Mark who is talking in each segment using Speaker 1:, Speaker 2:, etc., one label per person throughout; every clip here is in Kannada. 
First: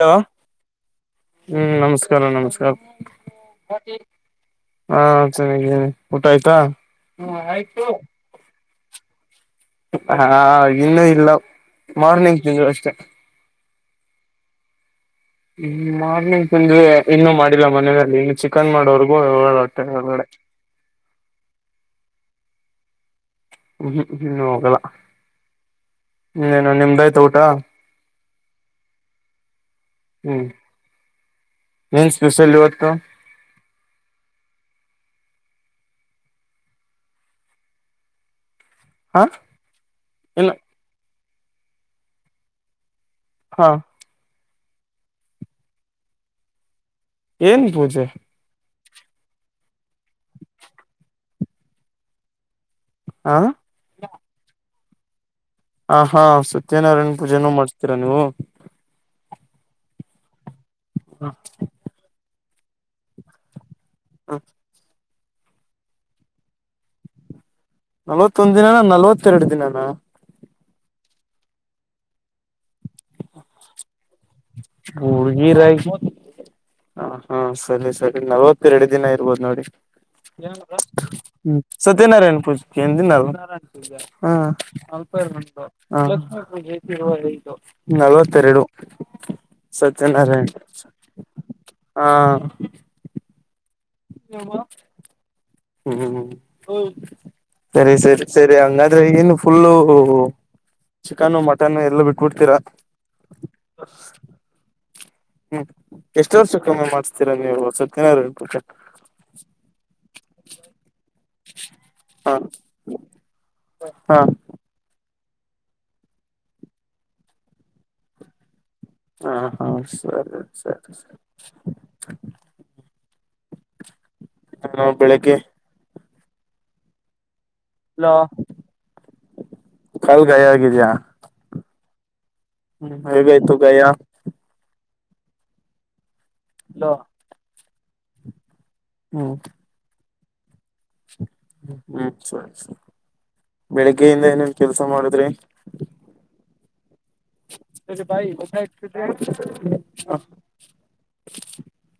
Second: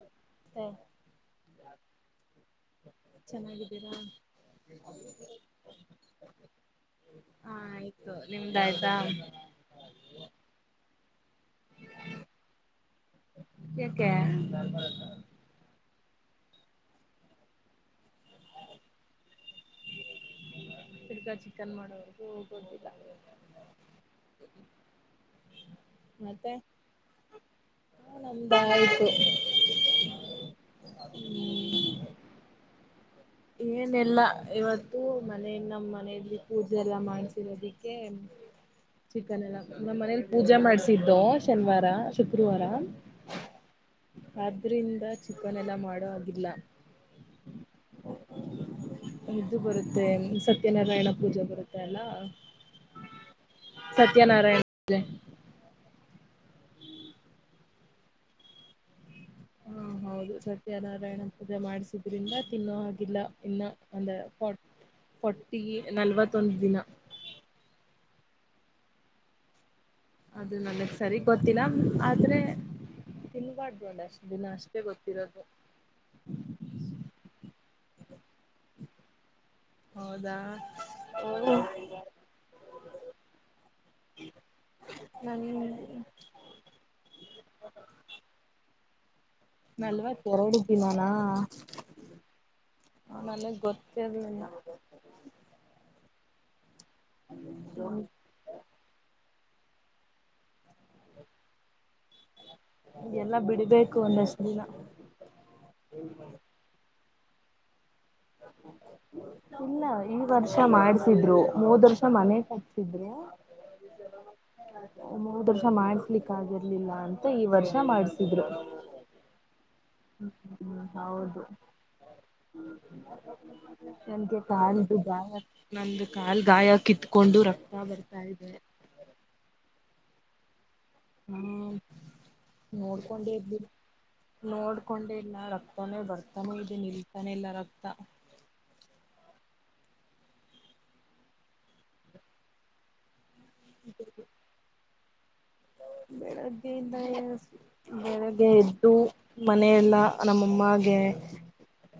Speaker 1: ಹಲೋ
Speaker 2: ಮತ್ತೆ
Speaker 1: ಹ್ಮ ನಮಸ್ಕಾರ ನಮಸ್ಕಾರ ಹಾ ಚೆನ್ನಾಗಿದ್ದೀನಿ ಊಟ ಆಯ್ತಾ
Speaker 2: ಹ ಆಯ್ತು ನಿಮ್ದಾಯಯ್ತಾ [inaudible]
Speaker 1: ಹಾ ಇನ್ನುೂ ಇಲ್ಲ ಮಾರ್ನಿಂಗ ಅಷ್ಟೆ
Speaker 2: ಏಕೆ
Speaker 1: ಹ್ಮ ಮಾರ್ನಿಂಗ್ ತಿಂದ್ರೆ ಇನ್ನು ಮಾಡಿಲ್ಲ ಮನೆಯಲ್ಲಿ ಇನ್ನು ಚಿಕನ್ ಮಾಡೋರ್ಗೂ ಹೇಳ ಹೊಟ್ಟೆ ಒಳಗಡೆ ಹ್ಮ್
Speaker 2: ತಿರ್ಗಾ ಚಿಕನ್ ಮಾಡೋವರ್ಗೂ ಗೊದಿಲ್ಲ
Speaker 1: ಹ್ಮ್ ಹನ್ನು ಹೋಗಲ್ಲ ಇನ ನಿಮ್ದಾಯ್ತಾ ಊಟ
Speaker 2: ನಮ್ದಂಗ ಆಯ್ತು
Speaker 1: ಹ್ಮ್ ಏನ್ ಸ್ಪೆಷಲ್ ಇವತ್ತು
Speaker 2: ಏನೆಲ್ಲಾ ಇವತ್ತು ಮನ ನಮ್ಮ್ ಮನೆಯಲ್ಲಿ ಕೂಜ ಎಲ್ಲ ಮಾಡ್ಸರೋದಿಕ್ಕೆ
Speaker 1: ಹಾ
Speaker 2: ಚಿಕನ್ ಎಲ್ಲ ನಮ್ಮ್ ಮನೇಲಿ
Speaker 1: ಇಲ್ಲ
Speaker 2: ಪೂಜೆ ಮಾಡ್ಸಿದ್ದು ಶನಿವಾರ ಶುಕ್ರವಾರ
Speaker 1: ಹಾ
Speaker 2: ಆದ್ರಿಂದ ಚಿಕನ್ ಎಲ್ಲಾ ಮಾಡೋದಿಲ್ಲ
Speaker 1: ಏನ್ ಪೂಜೆ
Speaker 2: ಇದು ಬರುತ್ತೆ ಸತ್ಯನಾರಾಯಣ ಪೂಜೆ ಬರುತ್ತೆ ಅಲ್ಲ
Speaker 1: ಹ
Speaker 2: ಸತ್ಯನಾರಾಯಣ
Speaker 1: ಹ ಹಾ ಸತ್ಯನಾರಾಯಣ ಪೂಜೆನೂ ಮಾಡಿಸತೀರಾ ನೀವು
Speaker 2: ಹಾ ಹೌದು ಸತ್ಯನಾರಾಯಣ ಪದ ಮಾಡಿಸಿದ್ರಿಂದ ತಿನ್ನೋ ಹಾಗಿಲ್ಲ ಇನ್ನ ಅಂದಫಟ್ಟಿ ನಲ್ವತ್ತೊಂದು ದಿನ
Speaker 1: ನಲ್ವತ್ತೊಂದು ದಿನನ ನಲ್ವತ್ತೆರಡು ದಿನನ
Speaker 2: ಅದು ನನಗ್ ಸರಿ ಗೊತ್ತಿಲ್ಲ ಆದ್ರೆ ತಿನ್ಬಾರ್ದು ಒಂದ್ ಅಷ್ಟ್ ದಿನ ಅಷ್ಟೇ ಗೊತ್ತಿರೋದು
Speaker 1: ಮುಗಿರಾಯ ಹ ಹಾ ಸರಿ ಸರಿ ನಲವತ್ತುಎರಡು ದಿನ ಇರ್ಬೋದು ನೋಡಿ
Speaker 2: ಹೌದಾ ಓ
Speaker 1: ಹ್ಮ ಸತ್ಯನಾರಾಯಣ ಪೂಜ ಏನ್ ದಿನಲ್ಜ ಹ
Speaker 2: ನನ್
Speaker 1: [unintelligible] ನಲ್ವತ್ತೆರಡು
Speaker 2: ನಲ್ವತ್ತ
Speaker 1: ಸತ್ಯನಾರಾಯಣ
Speaker 2: ಎರಡು್ದೀನಾನ
Speaker 1: ಹಾ
Speaker 2: ನಗ್ ಗೊತ್ತ ಸರಿ
Speaker 1: ಹ್ಮ್ ಸರಿ ಸರಿ ಸರಿ ಹಂಗಾದ್ರೆಗನ್ನು ಫುಲ್ಲು ಚಿಕನ್ನು ಮಟನ್ನು ಎಲ್ಲ ಬಿಟ್ಬಿಡ್ತೀರ
Speaker 2: ಎಲ್ಲ ಬಿಡ್ಬೇಕು ಒಂದಷ್ಟು ದಿನ
Speaker 1: ಹ್ಮ್ ಎಷ್ಟು ವರ್ಷ ಕಮ್ಮಿ ಮಾಡಿಸತೀರಾ ನೀವು ಸದ
Speaker 2: ಇಲ್ಲ ಈ ವರ್ಷ ಮಾಡ್ಸ ಧ್ರು ಮೂದ ವರ್ಷ
Speaker 1: ಹಾ
Speaker 2: ಮನೆ ಕ ಹಟ್ಟಸಿದ್ರು
Speaker 1: ಹಾ
Speaker 2: ಮೂರ್ ವರ್ಷ ಮಾಡಸ್ಲಿಕ್ ಆಗರ್ಲಿಲ್ಲ ಅಂತ ಈ ವರ್ಷ ಮಾಡ್ಸಿದ್ರು
Speaker 1: ಹಾ ಹಾ ಸರಿ
Speaker 2: ಹ್ಮ್
Speaker 1: ಸರಿ ಸರಿ
Speaker 2: ಹೌದು ನನ್ಗೆ ಕಾಲ್ ಗಾಯ
Speaker 1: ಬೆಳಿಗ್ಗೆ
Speaker 2: ನಂದು ಕಾಲ್ ಗಾಯ ಕಿತ್ಕೊಂಡು ರಕ್ತ ಹ ಬರ್ತಾ ಇದೆ
Speaker 1: ಕಾಲ್ ಗೈ ಆಗಿದ್ಯಾಾ
Speaker 2: ಹ್ಮ
Speaker 1: ಹ್ಮ್ ಹಗತು ಗಯ
Speaker 2: ಹಕೊಂಡೆ ಇಲ್ಲ ರಕ್ತನೇ ಬರ್ತಾನೆ ಇದೆ ನಿಲ್ತಾನೆ ಇಲ್ಲ ರಕ್ತ
Speaker 1: ಹ್ಮ ಹ್ಮ್ ಸರಿರಿ ಬೆಳಿಗ್ಗೆಯಿಂದ ಏನೇನ್ ಕೆಲ್ಸ ಮಾಡುದ್ರಿ
Speaker 2: ಬೆಳಗ್ಗೆಯಿಂದ ಬೆಳಗ್ಗೆ ಎದ್ದು ಮನೆಲ್ಲ ನಮ್ಮಮ್ಮಾಗಗೆ
Speaker 1: ಹ್ಮ್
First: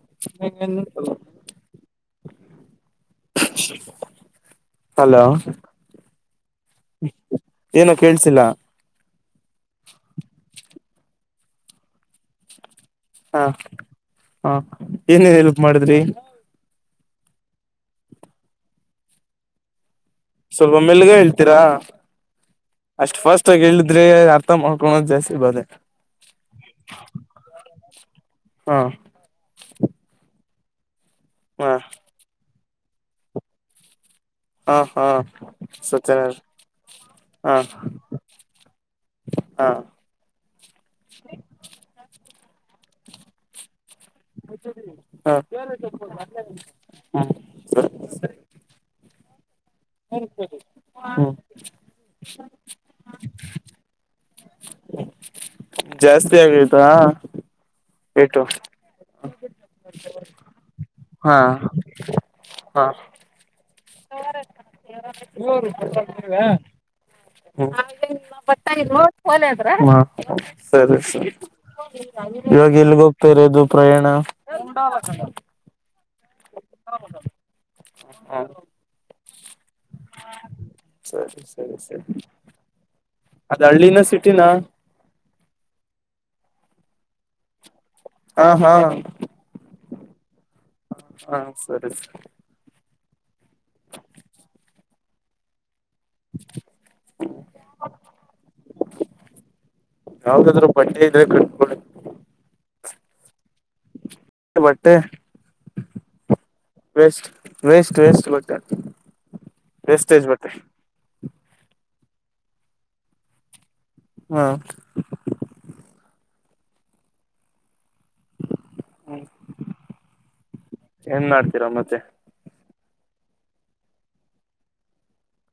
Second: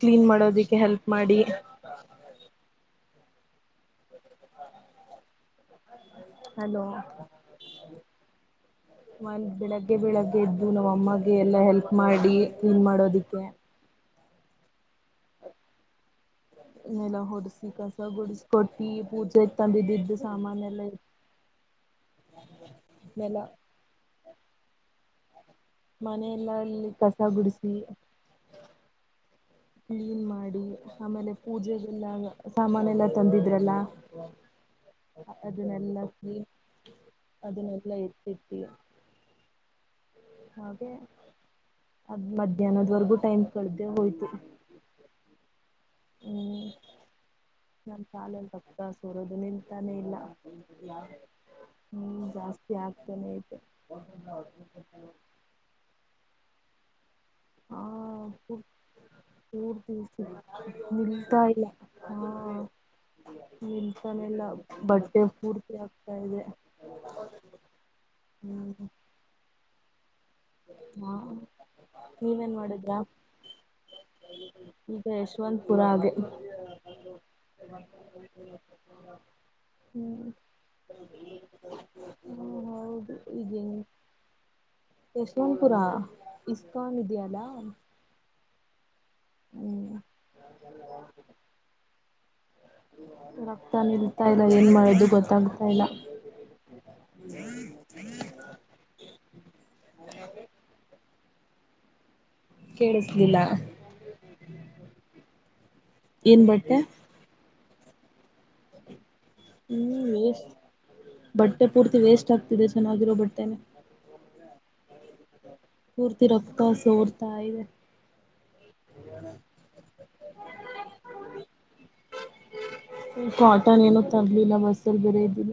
Speaker 2: ಕ್ಲೀನ್ ಮಾಡೋದಿಕ್ಕೆ ಹೆಲ್ಪ್ ಮಾಡಿ
Speaker 1: ಹಲೋ
Speaker 2: ಹಲೋ
Speaker 1: ಏನ ಕೇಳ್ಸಿಲ್ಲ
Speaker 2: ಒಂದ ಬೆಳಿಗ್ಗೆ ಬೆಳಗ್ಗೆ ಎದ್ದು ನಮ್ಮ ಅಮ್ಮಗೆ ಎಲ್ಲ ಹೆಲ್ಪ್ ಮಾಡಿ ಕ್ಲೀನ್ ಮಾಡೋದಿಕ್ಕೆ
Speaker 1: ಹಾ ಏನೇನ್ ಹೆಲ್ಪ್ ಮಾಡಿದ್ರಿ
Speaker 2: ನ್ನೆಲ್ಲ ಹೊಡಸಿ ಕಸ ಗುಡಿಸಕೊಟ್ಟಿ ಪೂಜೆಗೆ ತಂದಿದ್ದಿದ್ದ
Speaker 1: ಸ್ವಲ್ಪ ಮೆಲ್ಗ ಹೇಳ್ತೀರಾ ಅಷ್ಟ್
Speaker 2: ನೆಲ
Speaker 1: ಫಸ್ಟ್ ಆಗಿ ಹೇಳಿದ್ರೆ ಅರ್ಥಮಾಡಿಕೊಳ್ಳುವ ಜಾಸ್ತಿ ಬಾದೆ
Speaker 2: ಮನೆಯೆಲ್ಲ ಅಲ್ಲಿ ಕಸ ಗುಡಿಸಿ
Speaker 1: ಹಾ
Speaker 2: ಕ್ಲೀನ್ ಮಾಡಿ ಆಮೇಲೆ
Speaker 1: ಹಾ
Speaker 2: ಪೂಜೆಗೆಲ್ಲ ಸಾಮಾನ ಎಲ್ಲ ತಂದಿದ್ರಲ್ಲ
Speaker 1: ಹಾ ಹಾ ಸತ್ಯನ
Speaker 2: ಅದ ನಲ್ಲ ಎತ್ತುತಿಯ
Speaker 1: ಹಾ
Speaker 2: ಹಾಗೆ ಅದ್ ಮಧ್ಯಾಹ್ನದ್ವರೆಗೂ ಟೈಮ್ ಕಳ್ದ
Speaker 1: ಹಾ ಹ್ಮ
Speaker 2: ನಮ ಶಾಲೆಯಲ್ಲಿ ತಪ್ಪತ ಸೋರೋದು ನಿಂತಾನೆ ಇಲ್ಲ
Speaker 1: ಹ್ಮ್
Speaker 2: ಹ್ಮ್ ಜಾಸ್ತಿ ಆಗ್ತಾನೆ ಇದೆ
Speaker 1: ಜಾಸ್ತಿ ಆಗೈತಾ ಏಟು
Speaker 2: ಹಾರ್ ದಿವ
Speaker 1: ಹಾ
Speaker 2: ನಿಲ್ತಾ ಇಲ್ಲ ಹಾ
Speaker 1: ಹಾ
Speaker 2: ನಿನ್ಸಾನೆಲ್ಲ ಬಟ್ಟೆ ಪೂರ್ತಿ ಆಗ್ತಾ ಇದೆ ಹ್ಮ್
Speaker 1: ಬರತೈಲ್ವೋ ಕೋಲಿ ಹತ್ರ ದ್ರ
Speaker 2: ಹಾ
Speaker 1: ಸರಿ
Speaker 2: ನೀವೇನ್
Speaker 1: ಇವಾಗ
Speaker 2: ಮಾಡಿದ್ರಾ
Speaker 1: ಎಲ್ಗ ಹೋಗ್ತಾರೆ ಅದು ಪ್ರಯಾಣ
Speaker 2: ಈಗ ಯಶವಂತಪುರ ಹಾಗೆ
Speaker 1: ಹ್ಮ್
Speaker 2: ಹ್ಮ್
Speaker 1: ಸರಿ ಸರಿ ಸರಿ
Speaker 2: ಹ್ಮ್ ಹೌದು ಈಗ
Speaker 1: ಅದ್ ಹಳ್ಳಿನ ಸಿಟಿನಾ
Speaker 2: ಯಶವಂತಪುರ ಇಸ್ಕಾನ್ ಇದೆಯಲ್ಲಾ
Speaker 1: ಹ ಹಾ
Speaker 2: ಹ್ಮ್
Speaker 1: ಹಾ ಸರಿ ಸರಿ
Speaker 2: ರಕ್ತ ನಿಲ್ತಾ ಇಲ್ಲ ಏನ್ ಮಾಡದು ಗೊತ್ತಾಗ್
Speaker 1: ಹ್ಮ್ ಯಾವಾಗಾದ್ರೂ ಬಟ್ಟೆ ಇದ್ರೆ ಕಟ್ಕೊಳ್ಳಿ
Speaker 2: ಕೇಳಿಸ್ಲಿಲ್ಲ
Speaker 1: ಬಟ್ಟೆ
Speaker 2: ಏನ್ ಬಟ್ಟೆ
Speaker 1: ವಸ್ ವೆಸ್ಟ್ ವೆಸ್ಟ್ ಬಟ್ಟೆ
Speaker 2: ಹ್ಮ್
Speaker 1: ವೇಸ್ಟೇಜ್ ಬಟ್ಟೆ
Speaker 2: ವೇಸ್ಟ್ ಬಟ್ಟೆ ಪೂರ್ತಿ ವೇಸ್ಟ್ ಆಗ್ತಿದೆ ಚೆನ್ನಾಗಿರೋ ಬಟ್ಟೆನೆ
Speaker 1: ಹಾ
Speaker 2: ಪೂರ್ತಿ ರಕ್ತ ಸೋರ್ತ ಈದೆ
Speaker 1: ಹ್ಮ್ ಏನ್ ಮಾಡ್ತೀರಾ ಮತ್ತೆ
Speaker 2: ಕಾಟನ್ ಏನೂ ತರ್ಲಿಲ್ಲ ಬಸ್ಲ್ಲಿ ಬೇರೆ ಇದ್ದೀನ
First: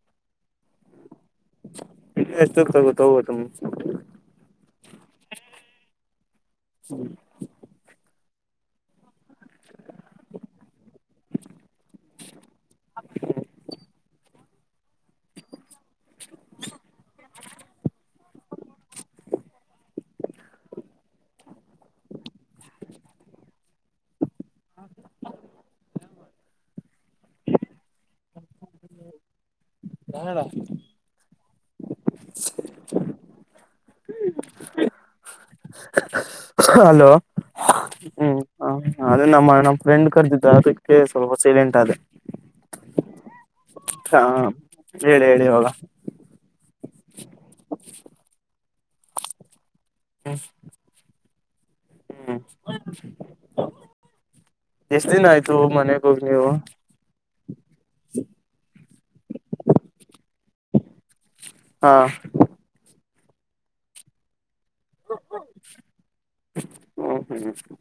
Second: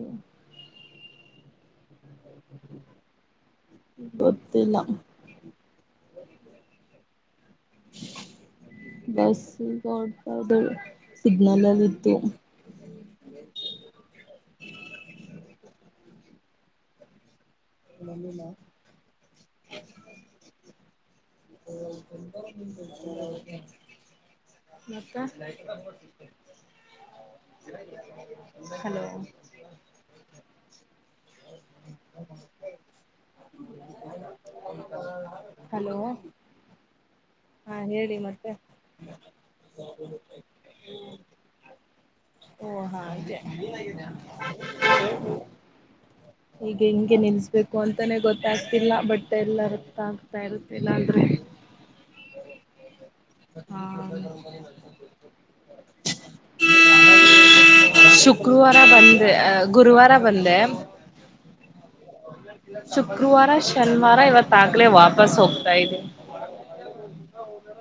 Speaker 1: ಎಷ್ಟ ತಗೋಗೋದು
Speaker 2: ಗೊತ್ತಿಲ್ಲ
Speaker 1: ಹ್ಮ
Speaker 2: ಬಸ್ ಈಗಡ್ತ ಸಿಗ್ನಲ್ಲ್ಲಿ ಇತ್ತು
Speaker 1: ಹ [inaudible] ಹ [inaudible]
Speaker 2: ನಿಲ್ಲ [unintelligible] [inaudible] ನಕ್ಕ [inaudible] [unintelligible] ಹಲೋ
Speaker 1: ಹಾರಾ ಹ್ಮ್
Speaker 2: ಹಲೋ
Speaker 1: ಹಲೋ
Speaker 2: ಹಾ
Speaker 1: [unintelligible]
Speaker 2: ಹೇಳಿ
Speaker 1: ಹ್ಮ್
Speaker 2: ಮತ್ತೆ
Speaker 1: ಅದೇ ನಮ್ಮ ನಮ್ಮ್ ಫ್ರೆಂಡ್ ಕರೆದಿದ್ದ ಅದಕ್ಕೆ ಸ್ವಲ್ಪ ಸೈಲೆಂಟ್ ಅ
Speaker 2: ಓ ಹಾ ಹ
Speaker 1: ಹೇಳಿ ಹೇಳಿ ಇವಾಗ
Speaker 2: ಹೆಂಗೆ ನಿಲ್ಸ್ಬೇಕು ಅಂತಾನೆ ಗೊತ್ತಾಗ್ತಿಲ್ಲ ಬಟ್ ಎಲ್ಲ ರಕ್ತ ಆಗ್ತಾ ಇರುತ್ತಿಲ್ಲ ಅಂದ್ರೆ
Speaker 1: ಹ್ಮ್
Speaker 2: ಹಾ
Speaker 1: ಎಷ್ಟ ದಿನ ಆಯ್ತು ಮನೆಗ ಹೋಗಿ ನೀವು
Speaker 2: ಶುಕ್ರವಾರ ಬಂದೆ ಗುರುವಾರ ಬಂದೆ
Speaker 1: ಹಾ
Speaker 2: ಗುರುವಾರ ಶನಿವಾರ ಇವತ್ತಾಗಲೆ ವಾಪಸ್ ಹೋಗ್ತಾ ಇದೀನಿ
Speaker 1: ಓ ಹ ಹ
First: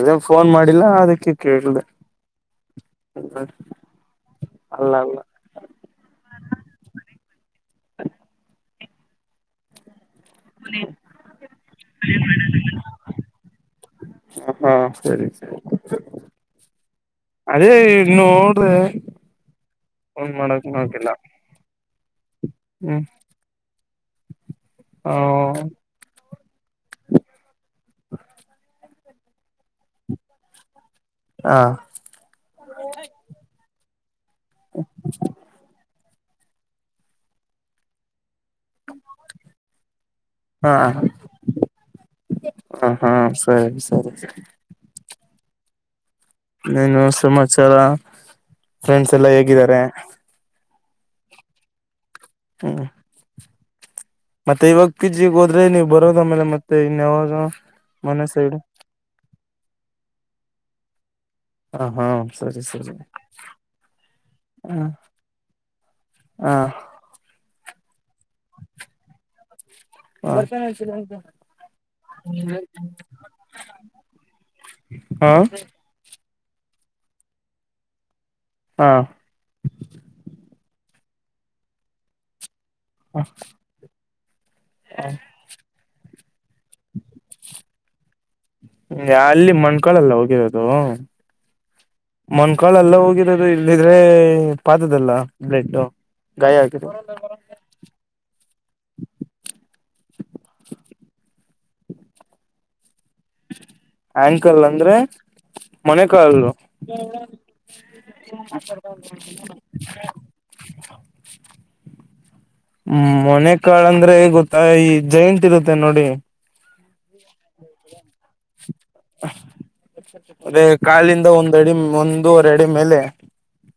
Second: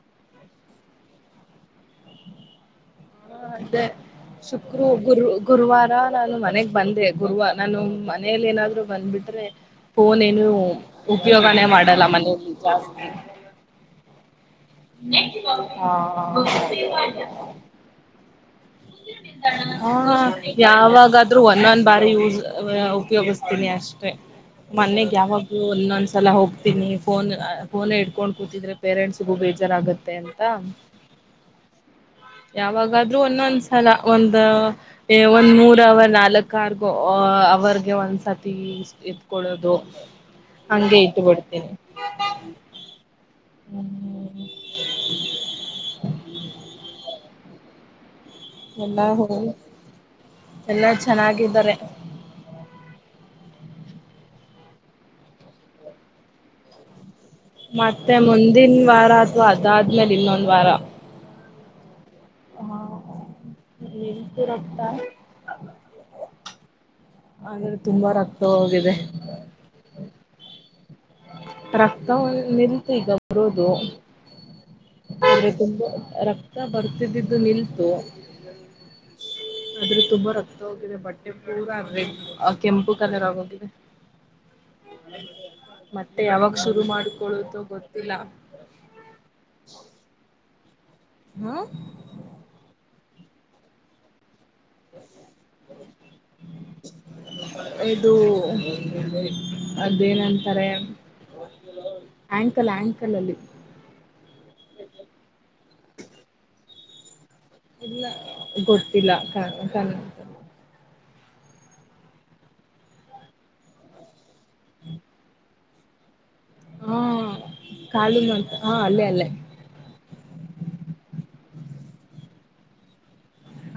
Speaker 1: ಅದೇನ್ ಫೋನ್ ಮಾಡಿಲ್ಲ ಅದಕ್ಕೆ ಕೇಳ್ದೆ ಹ್ಮ್
Speaker 2: ಹಾ ಅದೇ ಶುಕರು
Speaker 1: ಅಲ್ಲ ಅಲ್ಲ
Speaker 2: ಗುರು ಗುರುವಾರ ನಾನು ಮನೆಗ್ ಬಂದೆ ಗುರುವ ನಾನು ಮನೇಲಿ ಏನಾದ್ರು ಬಂದ್ಬಿಟ್ರೆ ಫೋನ್ ಏನು ಉಪಯೋಗನೇ ಮಾಡಲ್ಲ ಮನೆಯಲ್ಲಿ ಜಾಸ್ತಿ
Speaker 1: ಹಾ ಸರಿ ಸರಿ
Speaker 2: ಹಾ
Speaker 1: ಅದೇ ನೋಡ್ರೆ
Speaker 2: ಹಾ
Speaker 1: ಫೋನ್ ಮಾಡಕ್ ನೋಕಿಲ್ಲ
Speaker 2: ಯಾವಾಗಾದ್ರೂ ಒಂದೊಂದ್ ಬಾರಿ ಯೂಸ್ ಅ
Speaker 1: ಹ್ಮ್
Speaker 2: ಉಪಯೋಗಿಸ್ತೀನಿ ಅಷ್ಟೆ. ಮನೆಗ್ ಯಾವಾಗ್ಲೋ
Speaker 1: ಹ
Speaker 2: ಒನ್ನೊಂದ್ಸಲ ಹೋಗ್ತೀನಿ. ಫೋನ್ ಫೋನೆ ಇಡ್ಕೊಂಡ್ ಕೂತಿದ್ರೆ ಪೇರೆಂಟ್ಸ್ ವ್ರುಗು ಬೇಜಾರಾಗುತ್ತೆ ಅಂತ
Speaker 1: ಹಾ
Speaker 2: ಯಾವಾಗಾದ್ರೂ ಒಂದೊಂದ್ಸ್ ಅಲ ಒಂದ ಏ ಒಂದ್ ಮೂರ್ ಅವರ್ ನಾಲಕ್ ಆರ್ಗೊ ಅವರ್ಗೆ ಒಂದ್ಸತ್ ತೀಸ್ ಎತ್ಕೊಳ್ಳೋದು ಹಂಗೆ ಇಟ್ಬಿಡ್ತೀನಿ.
Speaker 1: ಹಾಂ ಸರಿ ಸರಿ ಸರಿ.
Speaker 2: [inaudible]
Speaker 1: ಇನ್ನೇನು ಸಮಾಚಾರ ಫ್ರೆಂಡ್ಸ್ ಎಲ್ಲಾ ಹೇಗಿದ್ದಾರೆ?
Speaker 2: ಎಲ್ಲಾ ಚೆನ್ನಾಗಿದ್ದಾರೆ.
Speaker 1: [unintelligible] ಮತ್ತೆ ಇವಾಗ್ ಪಿಜಿಗ್ ಹೋದ್ರೆ ನೀವ್ ಬರೋದು ಆಮೇಲೆ ಮತ್ತೆ ಇನ್ಯಾವಾಗ್
Speaker 2: ಮತ್ತೆ ಮುಂದಿನ್ ವಾರ ಅಥವಾ ಅದಾದ್ಮೇಲ್ ಇನ್ನೊಂದ್ ವಾರ
Speaker 1: ಹ ಹಾ ಸರಿ
Speaker 2: ಹಾ
Speaker 1: ಸರಿ
Speaker 2: ನಿಂತು
Speaker 1: ಹ
Speaker 2: ರಕ್ತ
Speaker 1: ಹಾಂ
Speaker 2: ಆದ್ರೆ ತುಂಬಾ ರಕ್ತ ಹೋಗಿದೆ.
Speaker 1: ಹ
Speaker 2: ರಕ್ತ ನಿಲ್ತು ಈಗ ಬರೋದು ಆದ್ರೆ ತುಂಬಾ ರಕ್ ತ್ತ ಬರ್ತಿದ್ದಿದ್ದು ನಿಲ್ತು,
Speaker 1: ಹ
Speaker 2: ಆದ್ರೆ ತುಂಬಾ ರಕ್ತ ಹೋಗಿದೆ ಬಟ್ ಟೆ ಫುಲ್ಲಾಗ್ ರೆಡ್ ಅ ಕೆಂಪು ಕಲರ್ ಆಗೋಗಿದೆ. ಮತ್ತೆ ಯಾವಾಗ್ ಶುರು ಮಾಡ್ಕೊಳ್ಳೋದು ಗೊತ್ತಿಲ್ಲ.
Speaker 1: ದು
Speaker 2: ಹ
Speaker 1: ಮನ್ಕಾಳೆಲ್ಲ ಹೋಗಿರದು ಇಲ್ಲಿದ್ರೆ ಪಾದುದಲ್ಲ ಬ್ಲೆಡ್ ಗಾಯ ಆಗಿದೆ?
Speaker 2: ಇದು ಅದೇನಂತಾರೆ ಆ್ಯಂಕಲ್ ಆ್ಯಂಕ್
Speaker 1: ಆ್ಯಂಕಲ್ ಅಂದ್ರೆ ಮೊಣ ಕಾಲು? [inaudible]
Speaker 2: ಇಲ್ಲ ಗೊತ್ತಿಲ್ಲ ಕ ಕನ್
Speaker 1: ಹ್ಮ್ ಮೊಣೆ ಕಾಲಂದ್ರೆ ಗೊತ್ತಾ ಈ ಜೈಂಟ್ ಇರುತ್ ತೆ ನೋಡಿ
Speaker 2: ಹೂಂ ಕಾಲಿಂದ್ ಒಂಥಾ
Speaker 1: ಅದೇ ಕಾಲಿಂದ ಒಂದಡಿ ಒಂದೂವರಡಿ ಮೇಲೆ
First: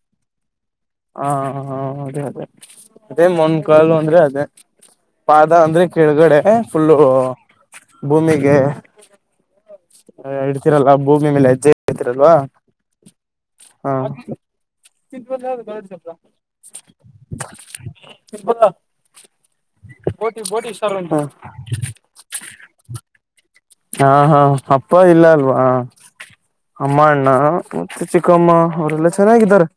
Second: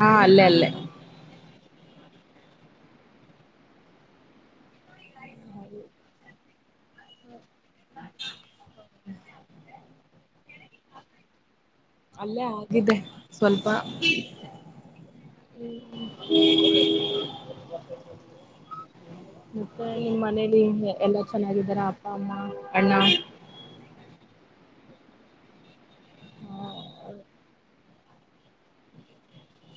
Speaker 2: ಹಾಂ ಅಲ್ಲೇ ಅಲ್ಲೇ.
Speaker 1: ಹಾಂ ಹಾಂ ಅದೇ ಅದೇ ಅದೇ ಮೊನ್ ಕಾಲು ಅಂದ್ರೆ ಅದೇ. ಪಾದ ಅಂದ್ರೆ ಕೆಳಗಡೆ ಫುಲ್ಲು ಭೂಮಿಗೆ ಇಡ್ತೀರಲ್ಲ ಭೂಮಿ ಮೇಲೆ ಹೆಜ್ಜೆ ಇಡ್ತೀರಲ್ವಾ
Speaker 2: ಅಲ್ಲೇ ಆಗಿದೆ ಸ್ವಲ್ಪ
Speaker 1: ಹಾಂ [unintelligible] [unintelligible]
Speaker 2: ಮತ್ತೆ ನಿಮ್ ಮನೇಲಿ ಎಲ್ಲಾ ಚೆನ್ನಾಗಿದಾರ ಅಪ್ಪ ಅಮ್ಮ ಅಣ್ಣ
Speaker 1: ಹಾಂ ಹಾಂ ಅಪ್ಪ ಇಲ್ಲ ಅಲ್ವಾ, ಅಮ್ಮ ಅಣ್ಣ ಮತ್ತೆ ಚಿಕ್ಕಮ್ಮ ಅವರೆಲ್ಲಾ ಚೆನ್ನಾಗಿದ್ದಾರೆ.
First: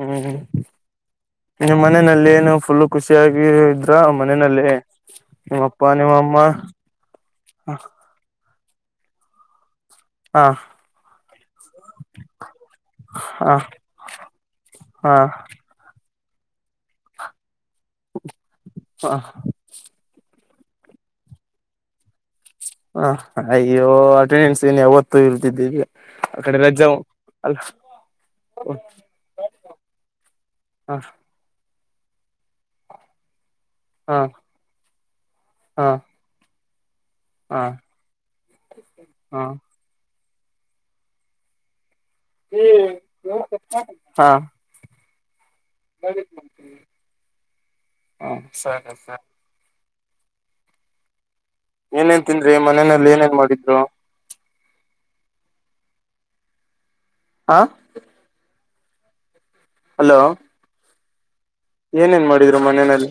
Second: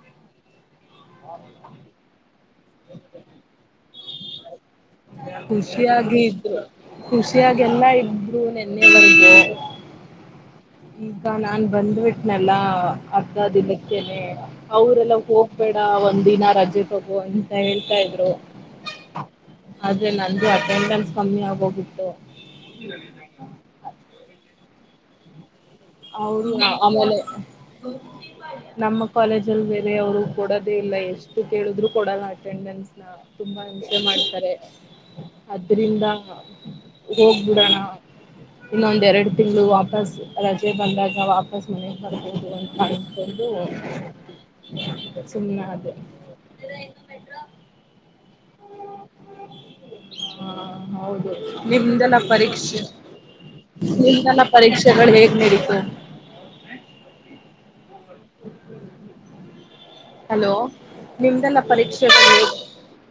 Speaker 1: ಹ್ಮ್ ನಿಮ್ ಮನೆನಲ್ ಏನು ಫುಲ್ ಖುಷಿಯಾಗಿ ಇದ್ರ ಮನೆನಲ್ಲಿ? ನಿಮ್ಮಪ್ಪಾ
Speaker 2: ಖುಷಿಯಾಗಿ
Speaker 1: ನಿಮ್ಮಮ್ಮ
Speaker 2: ಇದ್ರು ಖುಷಿಯಾಗೆಲ್ಲಾ ಇದ್ರು ನೆನ್ನೆವರ್ಗು
Speaker 1: ಹಾಂ
Speaker 2: ನಾನ್ ಬಂದ್ಬಿಟ್ನಲ್ಲ ಅರ್ಧ
Speaker 1: ಹ
Speaker 2: ದಿನುಕ್ಕೆನೆ
Speaker 1: ಹ
Speaker 2: ಅವ್ರೆಲ್ಲ ಹೋಗ್ಬೇಡ ಅವತ್ ಒಂದಿನ ರಜೆ ತಗೊ ಅಂತ ಹೇಳ್ತಾ ಇದ್ರು.
Speaker 1: ಹ
Speaker 2: ಅದೆ ನಂದು ಅಟೆಂಡೆನ್ಸ್ ಕಮ್ಮಿ ಆಗೋಗಿತ್ತು
Speaker 1: ಅ ಅಯ್ಯೋ ಅಟೆಂಡೆನ್ಸ್ ಏನ್ ಯಾವತ್ತು ಇಲ್ದಿದ್ದೀಗೆ.
Speaker 2: ಹೌದು ಆಮೇಲೆ ನಮ್ಮ ಕಾಲೇಜ ಅಲ್ಲಿ ಬೇರೆಯವರು ಕೊಡೋದೇ ಇಲ್ಲ
Speaker 1: ಹ
Speaker 2: ಎಷ್ಟು ಕೇಳಿದ್ರು ಕೊಡಲ್ಲ ಅಟೆಂಡನ್ಸ್ ನ ತುಂಬಾ ಹಿಂಸೆ
Speaker 1: ಹಾ
Speaker 2: ಮಾಡ್ತಾರೆ
Speaker 1: ಹಾ
Speaker 2: ಅದ್ರಿಂದ
Speaker 1: ಹಾ
Speaker 2: ಹೋಗ್ಬಿಡೋಣ ಇನ್ನೊಂದೇರಡು
Speaker 1: ಹಾ
Speaker 2: ತಿಂಗಳು ವಾಪಸ್ ರಜೆ ಬಂದಾಗ ವಾಪಸ್ ಮನೆ ರ್ಬೋದು ಅಂತಕೊಂಡಂದು
Speaker 1: ಹಾ
Speaker 2: ಸುಮ್ನ ಅದ
Speaker 1: ಹ ಸರಿ ಸರಿ
Speaker 2: ಹಾ ಹೌದು ನಿಮದೇಲ್ಲ
Speaker 1: ಏನೇನ್ ತಿಂದ್ರಿ
Speaker 2: ಪರೀಕ್ಷೆ
Speaker 1: ಮನೆಯಲ್ಲಿ ಏನೇನ್ ಮಾಡಿದ್ರು
Speaker 2: ನಿಮದೇಲ್ಲ ಪರೀಕ್ಷೆಗಳು ಹೇಗ್ ನಡಿ ಹ್ಮ
Speaker 1: ಆ
Speaker 2: [unintelligible] ಹಲೋ ನಿಮ್ದಲ್ಲ
Speaker 1: ಏನೇನ್ ಮಾಡಿದ್ರು ಮನೆಯಲ್ಲಿ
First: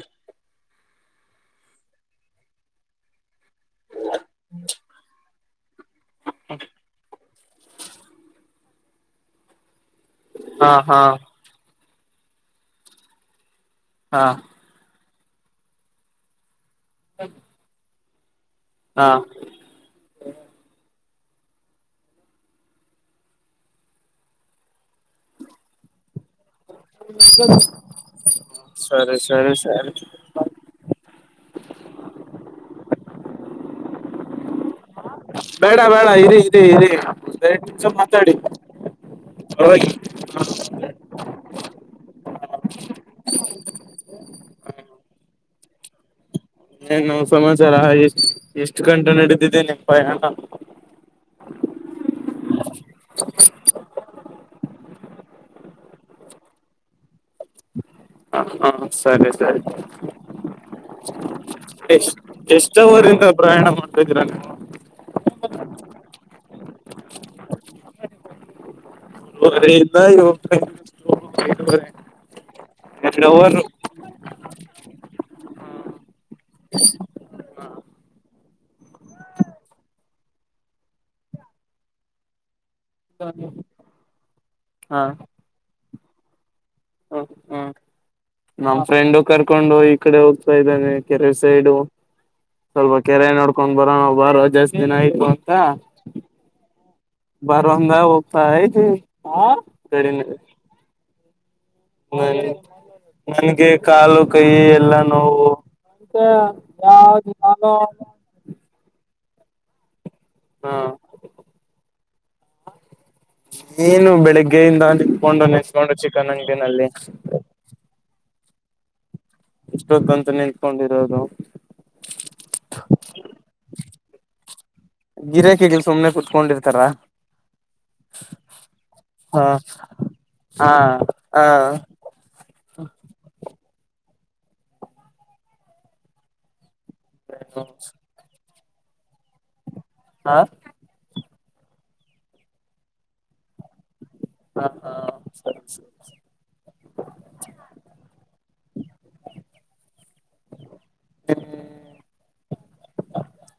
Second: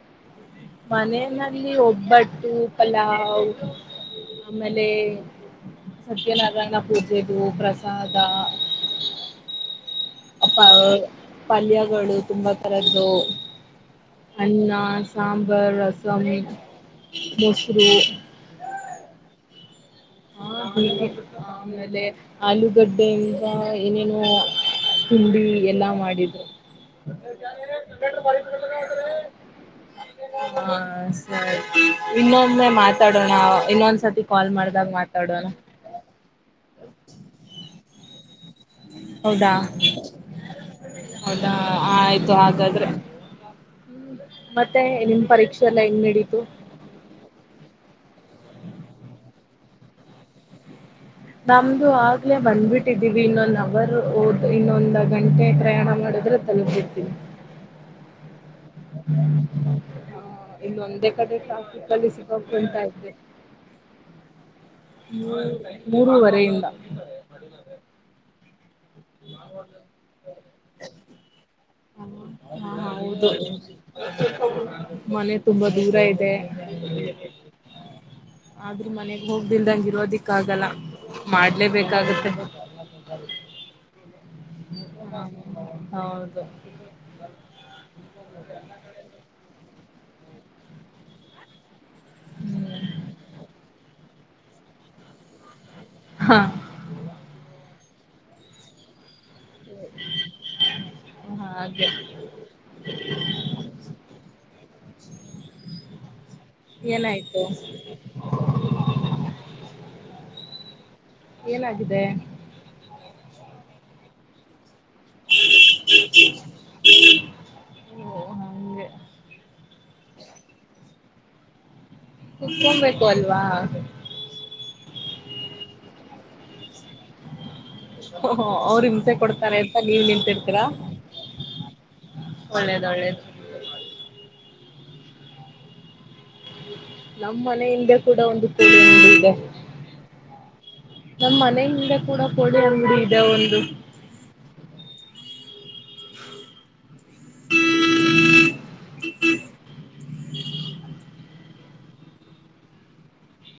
Speaker 2: ಮನೆಯಲ್ಲಿ ಒಬ್ಬಟ್ಟು ಪಲಾವ್ ಆಮೇಲೆ ಸತ್ಯನಾರಾಯಣ ಪೂಜೆದು ಪ್ರಸಾದ ಅ
Speaker 1: ಹಾ ಹಾ
Speaker 2: ಪಲ್ಯಗಳು ತುಂಬಾ ತರದ್ದು
Speaker 1: ಹಾ
Speaker 2: ಅನ್ನ ಸಾಂಬರ್ ರಸಮ ಮೊಸರು
Speaker 1: ಹಾ
Speaker 2: ಹ ಆಮೇಲೆ ಆಲೂಗಡ್ಡೆಯಿಂದ ಏನೇನು ತಿಂಡಿ ಎಲ್ಲಾ ಮಾಡಿದ್ರು
Speaker 1: ಸರಿ ಸರಿ ಸರಿ
Speaker 2: ಹಾ ಹ ಇನ್ನೊಂದೆ ಮಾತಾಡೋಣ ಇನ್ನೊಂದ್ಸರ್ತಿ ಕಾಲ್ ಮಾಡ್ದಾಗ ಮಾತ
Speaker 1: ಬೇಡ ಬೇಡ ಇದೆ ಇದೆ ಇದೆ ಎರಡ್ ನಿಮಿಷ ಮಾತಾಡಿ
Speaker 2: ಹೌದಾ
Speaker 1: ಹೋಯಿ
Speaker 2: ಹೌದಾ ಆಯ್ತು ಹಾಗಾದ್ರೆ ಮತ್ತೆ ನಿಮ್ಮ ಪರೀಕ್ಷೆ ಎಲ್ಲ ಹೆಂಗ್ ನಡೀತು
Speaker 1: ಹನ ನಾವ್ ಸಮಾಚಾರ ಎಷ್ಟ ಎಷ್ಟು ಗಂಟೆ ನಡೆದಿದ್ದೇ ನಿಮ್ ಪಯಣ
Speaker 2: ನಮ್ದು ಆಗ್ಲೆ ಬಂದ್ಬಿಟ್ಟಿದ್ದೀವಿ ಇನ್ನೊಂದ್ ಅವರ್ ಓದ ಇನ್ನೊಂದ ಗಂಟೆ ಪ್ರಯಾಣ ಮಾಡಿದ್ರೆ ತಲುಪಿಡ್ತೀವಿ
Speaker 1: ಹ ಹಾ ಸರಿ ಸರಿ
Speaker 2: ಇಲ್ಲೊಂದೇ ಕಡೆ ಅಲ್ಲಿ
Speaker 1: ಎಷ್ಟ ಎಷ್ಟ
Speaker 2: ಸಿಕ್ಕಾಕೊಳ್ತಾ
Speaker 1: ಅವರಿಂದ ಪ್ರಯಾಣ ಮಾಡ್ತಿದೀರ ನೀ
Speaker 2: ಮೂರವರೆಯಿಂದ
Speaker 1: ವರೆಯಿಂದ ಎಳ
Speaker 2: ಹಾ ಹೌದು ಮನೆ ತುಂಬಾ ದೂರ ಇದೆ ಆದ್ರೆ ಮನೆಗ್ ಹೋಗ್ದಲ್ದಂಗ ಇರೋದಿಕ್ಕ ಆಗಲ್ಲ ಮಾಡ್ಲೇಬೇಕಾಗತ್ತೆ
Speaker 1: ಹಾ
Speaker 2: ಹೌದು
Speaker 1: ಹ ಹ್ಮ ನಮ್ಮ ಫ್ರೆಂಡು ಕರ್ಕೊಂಡು ಹೋ ಕಡೆ ಹೋಗ್ತಾ ಇದ್ದಾನೆ ಕೆರೆ ಸೈಡು ಸ್ವಲ್ಪ
Speaker 2: ಹ್ಮ್
Speaker 1: ಕೆರೆ ನೋಡ್ಕೊಂಡ್ ಬರೋ ಬರೋ ಜಾಸ್ತಿ ದಿನ ಆಯ್ತು ಅಂತ
Speaker 2: ಹಾ
Speaker 1: ಬರವಂಗಾ ಒಪ್ಪ ತಿ ಹಾ ಗಡಿನೆ
Speaker 2: ಹ ಹಾ
Speaker 1: ನನ್ ನನ್ಗೆ ಕಾಲು ಕೈ ಎಲ್ಲಾ ನೋವು ತ್ತ ಯಾವ
Speaker 2: ಏನಾಯ್ತು
Speaker 1: [unintelligible]
Speaker 2: ಏನಾಗಿದೆ
Speaker 1: ಏನು ಬೆಳಿಗ್ಗೆಯಿಂದ ತಿತ್ಕೊಂಡು ನೆಚ್ಕೊಂಡು ಚಿಕನ್ ಅಂಗಡಿನಲ್ಲಿ
Speaker 2: ಅಂಗೆ
Speaker 1: ಇಷ್ಟ ಬೇಕು ಅಂತ ನಿಂತ್ಕೊಂಡಿರೋದು
Speaker 2: ಕುತ್ಕೊಬೇಕು ಅಲ್ವಾ
Speaker 1: ಗಿರಾಕೆ ಸುಮನೆ ಕುತ್ಕೊಂಡಿರ್ತಾರಾ
Speaker 2: ಅವ್ರು ಹಂತೆ
Speaker 1: ಹಾ
Speaker 2: ಕೊಡ್ತಾರೆ ಅಂತ ನೀವ ನಿಂತಿರ್ತೀರಾ
Speaker 1: ಹಾ ಹಾ
Speaker 2: ಒಳ್ಳೇದು ಒಳ್ಳೇದು ನಮ್ಮ್ ಮನೆಯಿಂದೆ ಕೂಡ ಒಂದು ಕೋಳ ಇದೆ
Speaker 1: ಹಾ
Speaker 2: ನಮ್ಮ್ ಮನೆಯ ಹಿಂದೆ ಕೂಡ ಕಡಿ ಅಂಗಡಿ ಇದೆ ಒಂದು
Speaker 1: ಹಾ ಹಾ ಸರಿ ಸರಿ ಹ್ಮ್